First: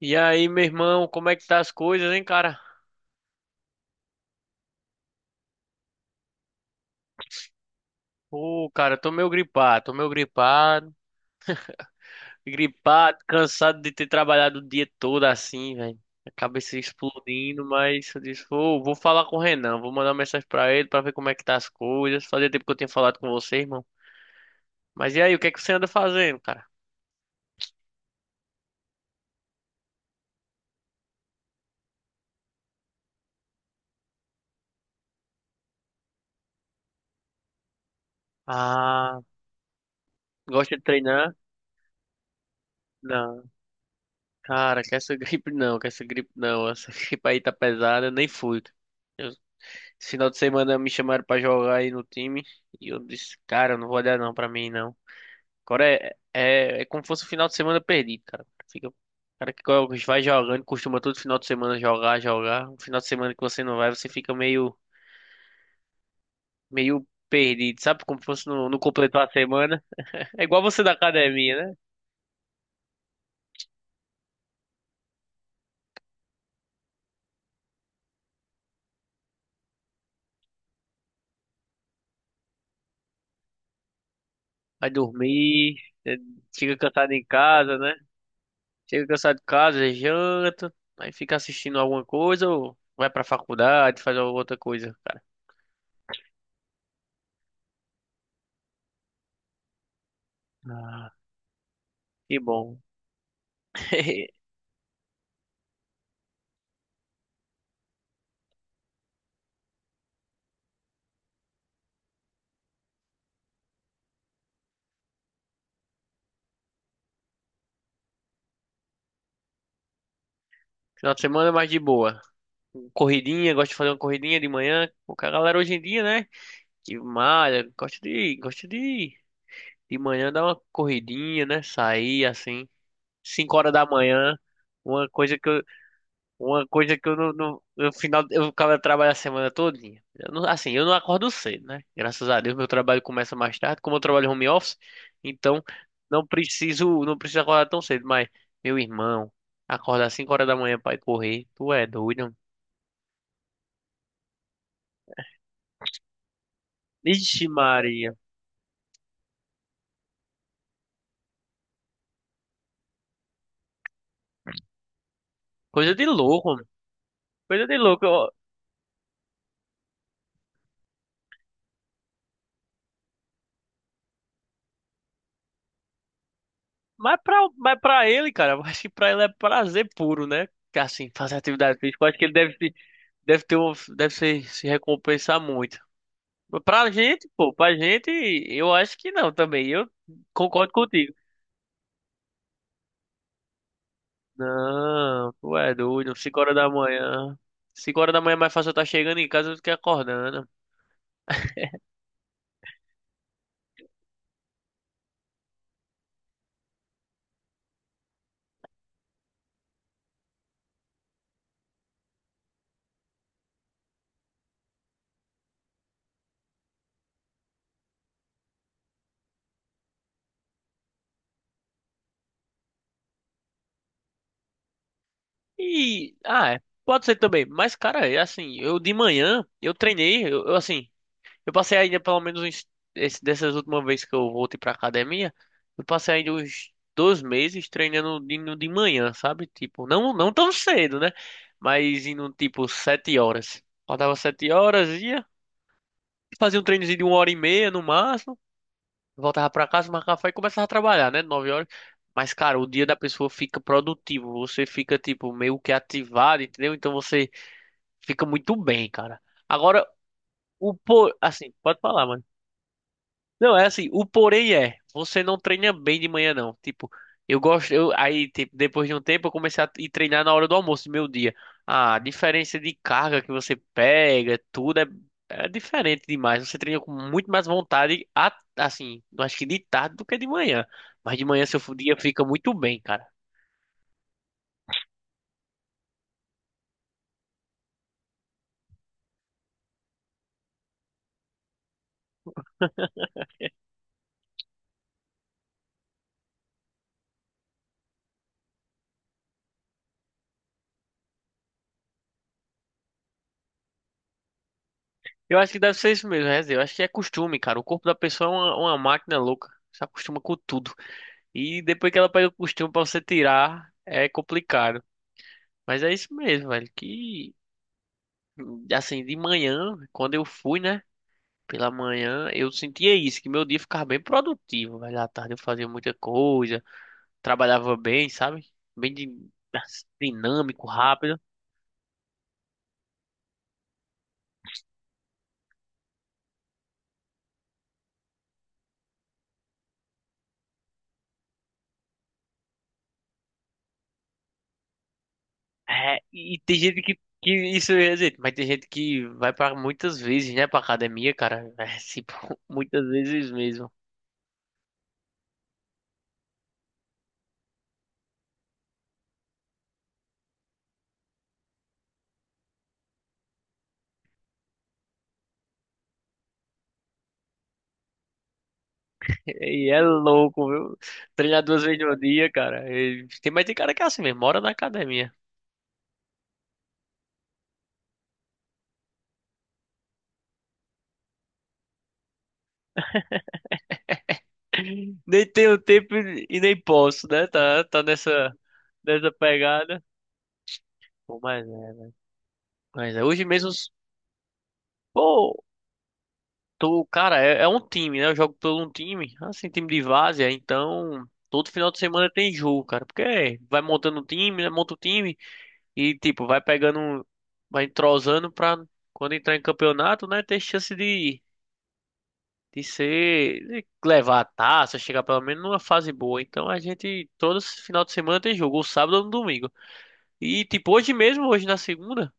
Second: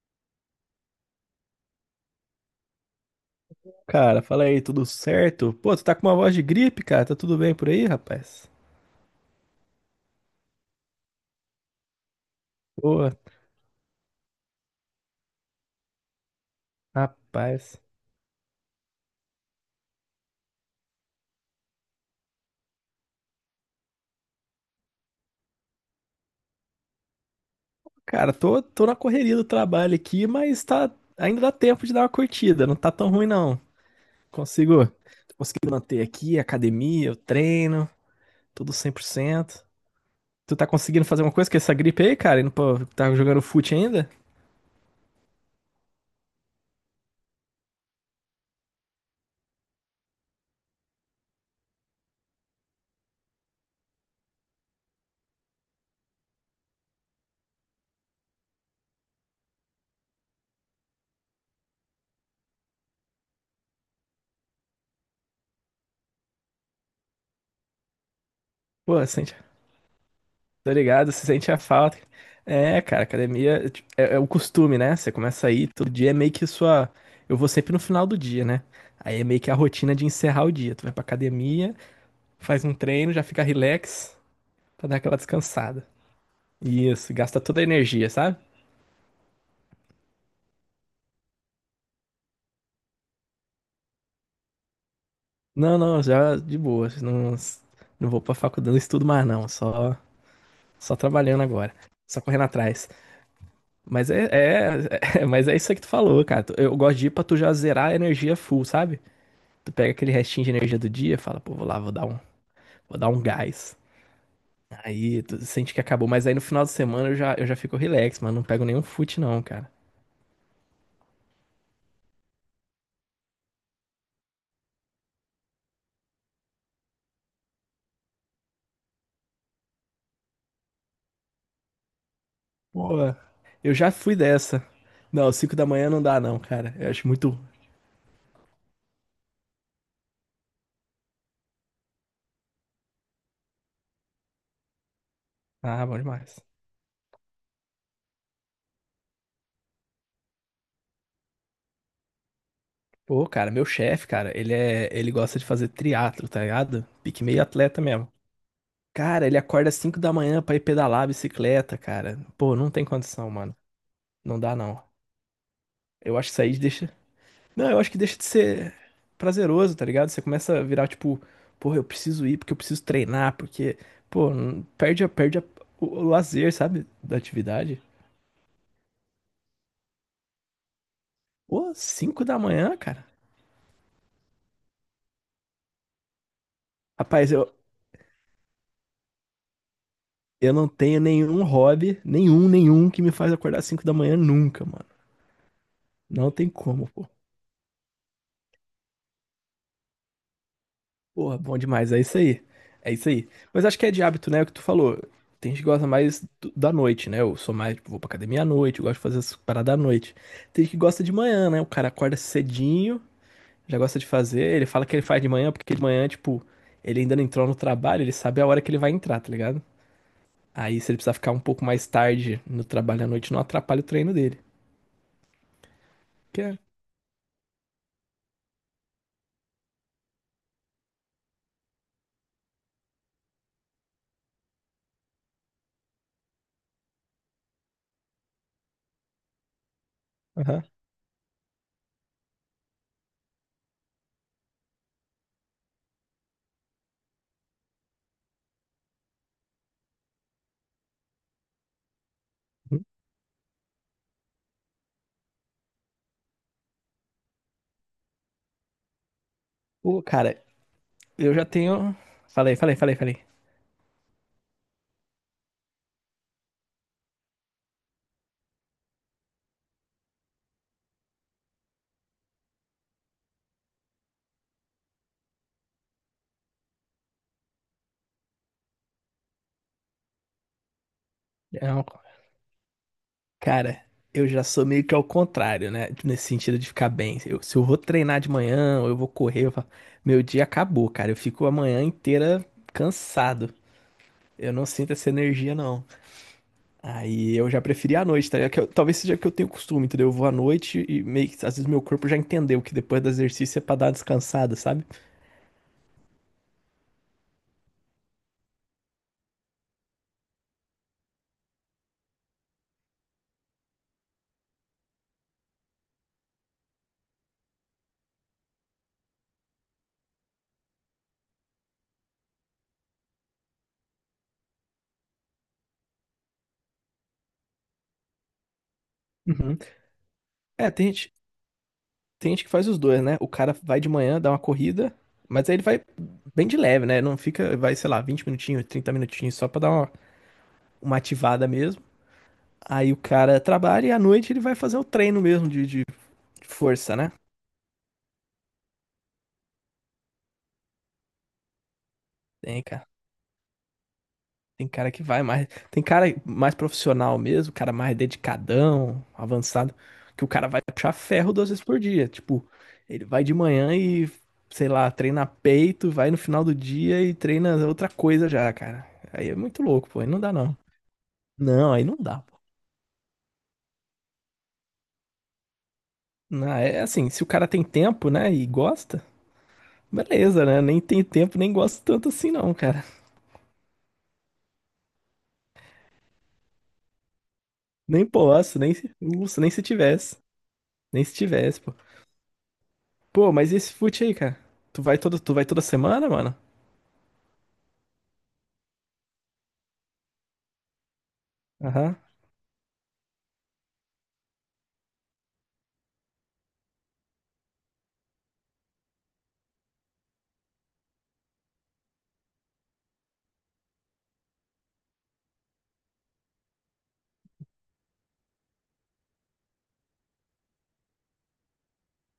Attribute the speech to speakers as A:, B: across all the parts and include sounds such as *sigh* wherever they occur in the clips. A: E aí, meu irmão, como é que tá as coisas, hein, cara?
B: Cara, fala aí, tudo certo? Pô, tu tá com uma voz de gripe, cara. Tá tudo bem por aí, rapaz?
A: Ô, cara, tô meio gripado, tô meio gripado,
B: Pô,
A: gripado, cansado de ter trabalhado o dia todo assim, velho. A cabeça explodindo,
B: rapaz.
A: mas eu disse, vou falar com o Renan, vou mandar uma mensagem pra ele pra ver como é que tá as coisas. Fazia tempo que eu tinha falado com você, irmão. Mas e aí, o que é que você anda fazendo, cara?
B: Cara, tô na correria do trabalho aqui, mas tá, ainda dá tempo de dar uma curtida. Não tá tão ruim, não. Consigo, tô conseguindo manter aqui, academia, o treino, tudo
A: Ah,
B: 100%. Tu tá
A: gosta de
B: conseguindo fazer uma
A: treinar?
B: coisa com essa gripe aí, cara? E não pô, tá jogando
A: Não,
B: fute ainda?
A: cara, que essa *laughs* gripe não, essa *laughs* gripe aí tá pesada, eu nem fui. Esse final de semana me chamaram pra jogar aí no time e eu disse, cara, eu não vou olhar não pra mim não. Agora é como se fosse um final de semana perdido, cara. Fica, o cara que vai jogando, costuma todo final de semana jogar, jogar. Um final de semana que você não vai, você fica meio perdido, sabe? Como se fosse não
B: Pô,
A: completou a
B: sente.
A: semana. É igual
B: Tô
A: você da
B: ligado, se sente a
A: academia, né?
B: falta. É, cara, academia tipo, é o costume, né? Você começa a ir todo dia, é meio que sua. Eu vou sempre no final do dia, né? Aí é meio que a rotina de encerrar o dia. Tu vai pra academia, faz um treino, já fica relax pra
A: Vai
B: dar aquela
A: dormir,
B: descansada.
A: é, chega cansado
B: Isso,
A: em
B: gasta toda a
A: casa, né?
B: energia, sabe?
A: Chega cansado de casa, janta, aí fica assistindo alguma coisa ou vai pra faculdade, faz alguma outra coisa, cara.
B: Não, já de boa. Não, não vou pra faculdade, não estudo mais, não. Só trabalhando agora. Só
A: Que
B: correndo
A: bom.
B: atrás. Mas é,
A: *laughs*
B: é, *laughs* é- mas é isso aí que tu falou, cara. Eu gosto de ir pra tu já zerar a energia full, sabe? Tu pega aquele restinho de energia do dia, fala, pô, vou dar um gás. Aí tu sente que acabou, mas aí no final de semana eu já fico relax, mano, não pego nenhum fute não, cara.
A: Final de semana é mais de boa. Corridinha, gosto de fazer uma corridinha de manhã. O cara, a galera hoje em dia, né? Que malha, gosta de de manhã dar uma corridinha, né? Sair assim,
B: Pô,
A: 5 horas
B: eu
A: da
B: já fui
A: manhã.
B: dessa.
A: Uma
B: Não,
A: coisa que
B: 5
A: eu,
B: da manhã não dá não,
A: Uma
B: cara. Eu
A: coisa
B: acho
A: que eu
B: muito.
A: no final eu acabo trabalho a semana todinha. Eu não- assim, eu não acordo cedo, né? Graças a Deus, meu trabalho começa mais tarde, como eu trabalho home office, então
B: Ah, bom
A: não
B: demais.
A: preciso, não preciso acordar tão cedo, mas meu irmão, acordar 5 horas da manhã pra ir correr, tu é doido, mano.
B: Pô, cara, meu chefe, cara, ele gosta de fazer triatlo, tá ligado? Pique meio
A: Ixi,
B: atleta mesmo.
A: Maria.
B: Cara, ele acorda 5 da manhã pra ir pedalar a bicicleta, cara. Pô, não tem condição, mano. Não dá não.
A: Coisa de
B: Eu acho que isso
A: louco,
B: aí
A: mano.
B: deixa.
A: Coisa
B: Não,
A: de
B: eu acho que
A: louco,
B: deixa de
A: ó.
B: ser prazeroso, tá ligado? Você começa a virar tipo, porra, eu preciso ir porque eu preciso treinar, porque, pô, o lazer, sabe?
A: Mas
B: Da
A: pra, mas
B: atividade.
A: pra ele, cara, eu acho que pra ele é prazer puro, né? Que assim, fazer
B: Pô,
A: atividade física, eu acho que
B: 5
A: ele
B: da
A: deve,
B: manhã, cara.
A: deve ter deve se recompensar muito. Pra gente,
B: Rapaz, eu,
A: pô, pra gente, eu acho que não também. Eu
B: eu não
A: concordo
B: tenho
A: contigo.
B: nenhum hobby, nenhum que me faz acordar 5 da manhã nunca, mano.
A: Não, tu é doido.
B: Não
A: cinco
B: tem
A: horas da
B: como, pô.
A: manhã. 5 horas da manhã é mais fácil eu estar chegando em casa do que acordando.
B: Porra, bom demais, é isso aí. É isso aí. Mas acho que é de hábito, né? O que tu falou. Tem gente que gosta mais do- da noite, né? Eu sou mais, tipo, vou pra academia à noite, eu gosto de fazer as paradas à noite. Tem gente que gosta de manhã, né? O cara acorda cedinho, já gosta de fazer. Ele fala que ele faz de manhã, porque de manhã, tipo, ele ainda não entrou no trabalho, ele sabe a hora que ele vai entrar, tá ligado? Aí, se ele precisar ficar um pouco mais tarde no trabalho à noite, não atrapalha o treino dele.
A: E,
B: Que
A: ah,
B: é.
A: é, pode ser também. Mas, cara, é assim, eu de manhã, eu treinei, assim, eu passei ainda pelo dessas últimas vezes que eu voltei pra academia, eu passei ainda uns 2 meses treinando de manhã, sabe? Tipo, não tão
B: Aham.
A: cedo, né? Mas indo tipo 7 horas. Faltava 7 horas, ia, fazia um treinozinho de uma hora e meia no máximo, voltava pra casa, tomava café e começava a trabalhar, né? 9 horas. Mas, cara, o dia da pessoa fica produtivo, você fica, tipo, meio que ativado, entendeu? Então você fica muito bem, cara. Agora,
B: Pô, cara, eu já
A: assim, pode
B: tenho.
A: falar, mano.
B: Falei, falei, falei, falei.
A: Não, é assim, o porém é, você não treina bem de manhã não. Tipo, eu gosto, eu aí tipo, depois de um tempo eu comecei a ir treinar na hora do almoço do meu dia. A diferença de carga que você pega, tudo é diferente demais. Você treina com muito mais vontade, assim, eu acho que de tarde do que de manhã. Mas de manhã seu
B: É,
A: dia fica muito bem, cara.
B: cara, eu já sou meio que ao contrário, né? Nesse sentido de ficar bem. Eu- se eu vou treinar de manhã, ou eu vou correr, eu falo, meu dia acabou, cara. Eu fico a manhã inteira cansado. Eu não sinto essa energia, não. Aí eu já preferi à noite, tá ligado? Que eu- talvez seja que eu tenho costume, entendeu? Eu vou à noite e meio que, às vezes meu corpo já entendeu que depois do exercício é pra dar uma descansada, sabe?
A: Eu acho que deve ser isso mesmo, Rez. Eu acho que é costume, cara. O corpo da pessoa é uma máquina louca. Se acostuma com tudo. E depois que ela pega o costume pra você tirar, é complicado. Mas é isso mesmo, velho. Que assim, de manhã, quando eu fui, né? Pela manhã, eu sentia isso, que meu dia ficava bem produtivo, velho. À tarde eu fazia muita coisa, trabalhava bem, sabe? Bem
B: Uhum.
A: assim, dinâmico,
B: É, tem gente,
A: rápido.
B: tem gente que faz os dois, né? O cara vai de manhã, dá uma corrida, mas aí ele vai bem de leve, né? Não fica, vai, sei lá, 20 minutinhos, 30 minutinhos só pra dar uma ativada mesmo. Aí o cara trabalha e à noite ele vai fazer o treino mesmo de
A: É, e tem gente
B: força, né?
A: que isso é gente, mas tem gente que vai para muitas vezes, né, pra academia, cara. É, tipo, *laughs*
B: Tem,
A: muitas
B: cara.
A: vezes mesmo.
B: Tem cara que vai mais. Tem cara mais profissional mesmo, cara mais dedicadão, avançado, que o cara vai puxar ferro duas vezes por dia. Tipo, ele vai de manhã e, sei lá, treina peito, vai no final do dia e treina outra coisa já, cara. Aí é
A: E
B: muito
A: é
B: louco, pô. Aí não dá,
A: louco,
B: não.
A: viu? Treinar duas
B: Não,
A: vezes
B: aí não
A: no
B: dá,
A: dia,
B: pô.
A: cara. E tem, mas tem cara que é assim mesmo, mora na academia.
B: Não, é assim, se o cara tem tempo, né, e gosta, beleza, né? Nem tem tempo, nem gosta tanto assim, não, cara.
A: Nem tenho tempo e nem posso, né? Tá
B: Nem
A: nessa,
B: posso, nem se,
A: nessa
B: Nossa, nem se
A: pegada.
B: tivesse. Nem se
A: Pô, mas
B: tivesse,
A: é.
B: pô.
A: Mas é. Hoje
B: Pô,
A: mesmo,
B: mas e esse fute aí, cara? Tu
A: pô,
B: vai toda semana, mano?
A: tô, cara, é um time, né? Eu jogo por um time, assim, time de várzea, então todo final de
B: Aham,
A: semana tem jogo, cara. Porque é, vai montando um time, né? Monta o time e, tipo, vai pegando, vai entrosando pra quando entrar em campeonato, né? Ter chance de ser, de levar a taça, chegar pelo menos numa fase boa. Então a gente, todo final de semana tem jogo, ou sábado ou no domingo. E, tipo, hoje mesmo, hoje na segunda,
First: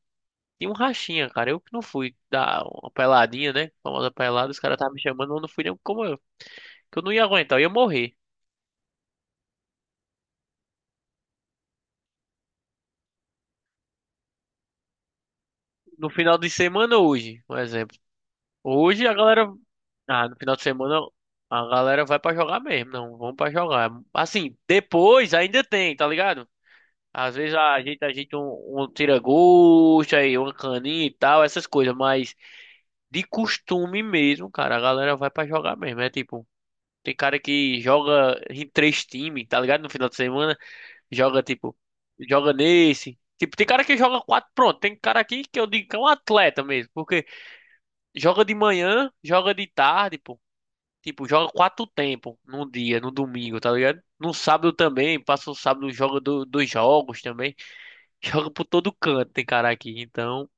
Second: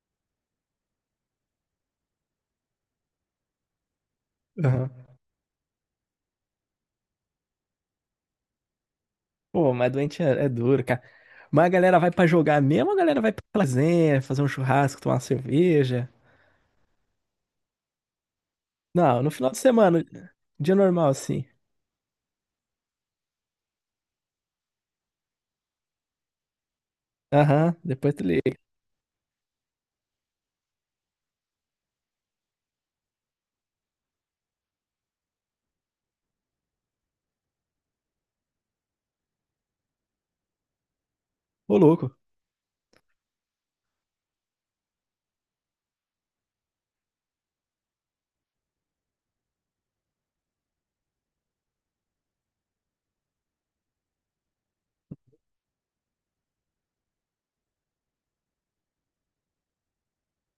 A: tinha um rachinha, cara. Eu que não fui dar uma peladinha, né? Famosa pelada, os caras
B: aham.
A: estavam me chamando, eu não fui nem como eu. Que eu não ia aguentar, eu ia morrer.
B: Pô, mas doente é, é duro, cara. Mas a galera vai pra jogar mesmo, ou a galera vai pra lazer, fazer um churrasco, tomar uma cerveja.
A: No final de semana, hoje, por exemplo. Hoje a
B: Não, no final
A: galera.
B: de semana,
A: Ah, no final de
B: dia
A: semana
B: normal, assim.
A: a galera vai pra jogar mesmo. Não, vamos pra jogar. Assim, depois ainda tem, tá ligado? Às vezes
B: Aham,
A: a gente, a
B: depois tu
A: gente
B: liga.
A: um tira-gosto aí, uma caninha e tal, essas coisas, mas de costume mesmo, cara, a galera vai pra jogar mesmo. É tipo. Tem cara que joga em 3 times, tá ligado? No final de semana, joga tipo,
B: Ô, louco.
A: joga nesse. Tipo, tem cara que joga quatro, pronto. Tem cara aqui que eu digo que é um atleta mesmo, porque joga de manhã, joga de tarde, pô. Tipo, joga 4 tempos num dia, no domingo, tá ligado? No sábado também, passa o sábado, joga 2 jogos também. *laughs* Joga por todo canto, tem cara aqui. Então,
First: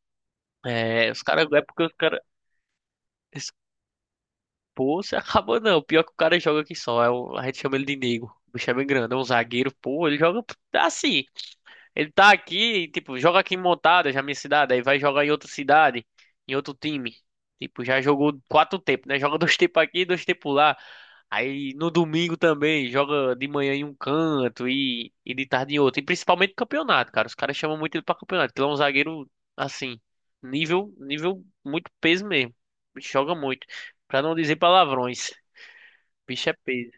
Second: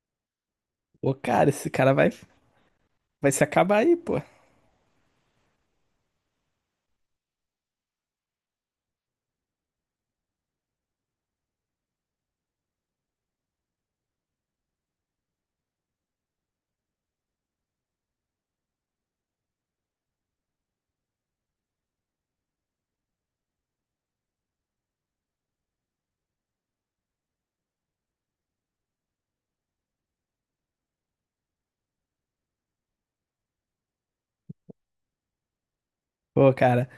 A: é,
B: Ô,
A: os caras,
B: cara,
A: é
B: esse
A: porque os
B: cara vai,
A: caras.
B: vai se acabar aí, pô.
A: Pô, você acabou *laughs* não. Pior que o cara joga aqui só. A gente chama ele de Nego. O bicho é bem grande, é um zagueiro. Pô, ele joga assim. Ele tá aqui, tipo, joga aqui em Montada, já minha cidade. Aí vai jogar em outra cidade, em outro time. Tipo, já jogou 4 tempos, né? Joga *laughs* 2 tempos aqui, 2 tempos lá. Aí no domingo também, joga de manhã em um canto e de tarde em outro. E principalmente campeonato, cara. Os caras chamam muito ele pra campeonato, porque ele é um zagueiro, assim, nível muito peso mesmo. O bicho joga muito. Pra não dizer palavrões. Bicho é
B: Pô, cara,
A: peso.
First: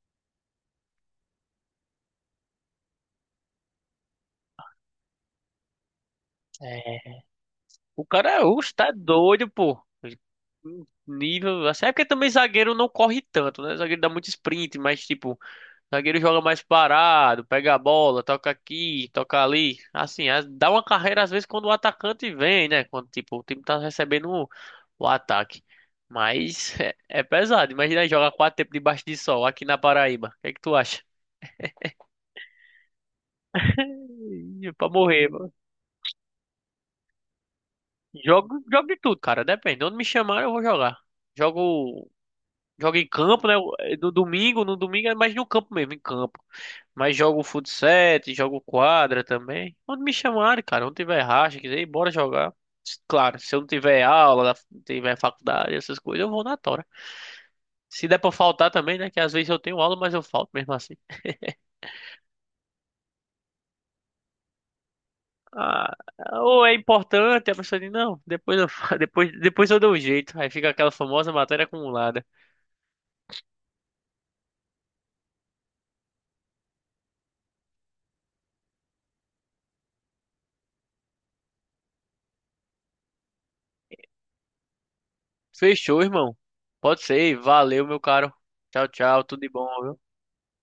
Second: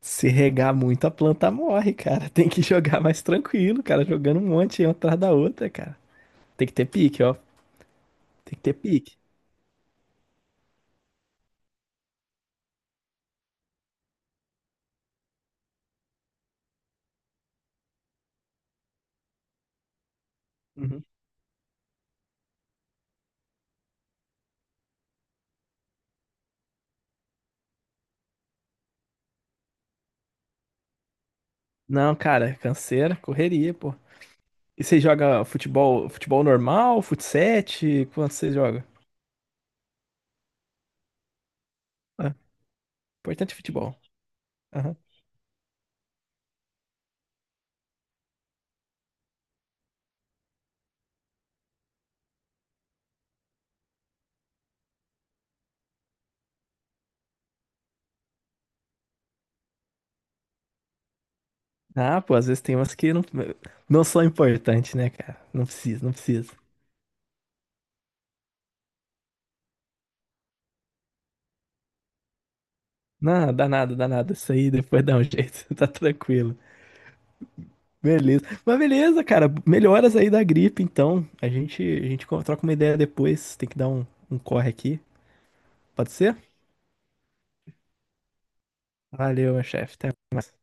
B: se regar muito, a planta morre, cara. *laughs* Tem que jogar mais tranquilo, cara, jogando um monte aí, uma atrás da outra, cara. Tem que ter
A: É.
B: pique, ó.
A: O cara,
B: Tem que
A: oxe,
B: ter
A: tá
B: pique.
A: doido, pô. Nível, assim, é porque também zagueiro não corre tanto, né? Zagueiro dá muito sprint, mas tipo, zagueiro joga mais parado, pega a bola, toca aqui, toca ali. Assim, dá uma
B: Uhum.
A: carreira às vezes quando o atacante vem, né? Quando tipo, o time tá recebendo o ataque. Mas *laughs* é pesado. Imagina jogar 4 tempos debaixo de sol aqui na Paraíba. O que é que tu acha?
B: Não, cara, canseira, correria, pô.
A: *laughs*
B: E
A: Pra
B: você
A: morrer.
B: joga futebol, futebol normal, fut7? Quanto você
A: Jogo,
B: joga?
A: jogo de tudo, cara. Depende. Onde me chamarem, eu vou jogar. Jogo,
B: Ah,
A: jogo em campo,
B: importante
A: né?
B: é futebol.
A: No domingo, no
B: Aham.
A: domingo é mais no campo mesmo, em campo. Mas jogo futsal, jogo quadra também. Onde me chamarem, cara. Onde tiver racha, quiser ir, bora jogar. S- Claro, se eu não tiver aula, não tiver faculdade, essas coisas, eu vou na tora. Se der pra faltar também, né? Que às vezes eu tenho aula, mas eu falto mesmo assim.
B: Ah, pô, às vezes tem umas que não, não são importantes, né, cara? Não
A: Ah,
B: precisa, não precisa.
A: ou é importante, a pessoa diz, não, depois eu, *laughs* depois eu dou um jeito. Aí fica aquela famosa matéria acumulada.
B: Não, dá nada, dá nada. Isso aí depois *laughs* dá um jeito, *laughs* tá tranquilo. Beleza. Mas beleza, cara. Melhoras aí da gripe, então. A gente troca uma ideia depois. Tem que dar um, um corre aqui.
A: Fechou,
B: Pode ser?
A: irmão. Pode ser. Valeu, meu caro. Tchau, tchau. Tudo de
B: Valeu, meu
A: bom,
B: chefe.
A: viu?
B: Até mais.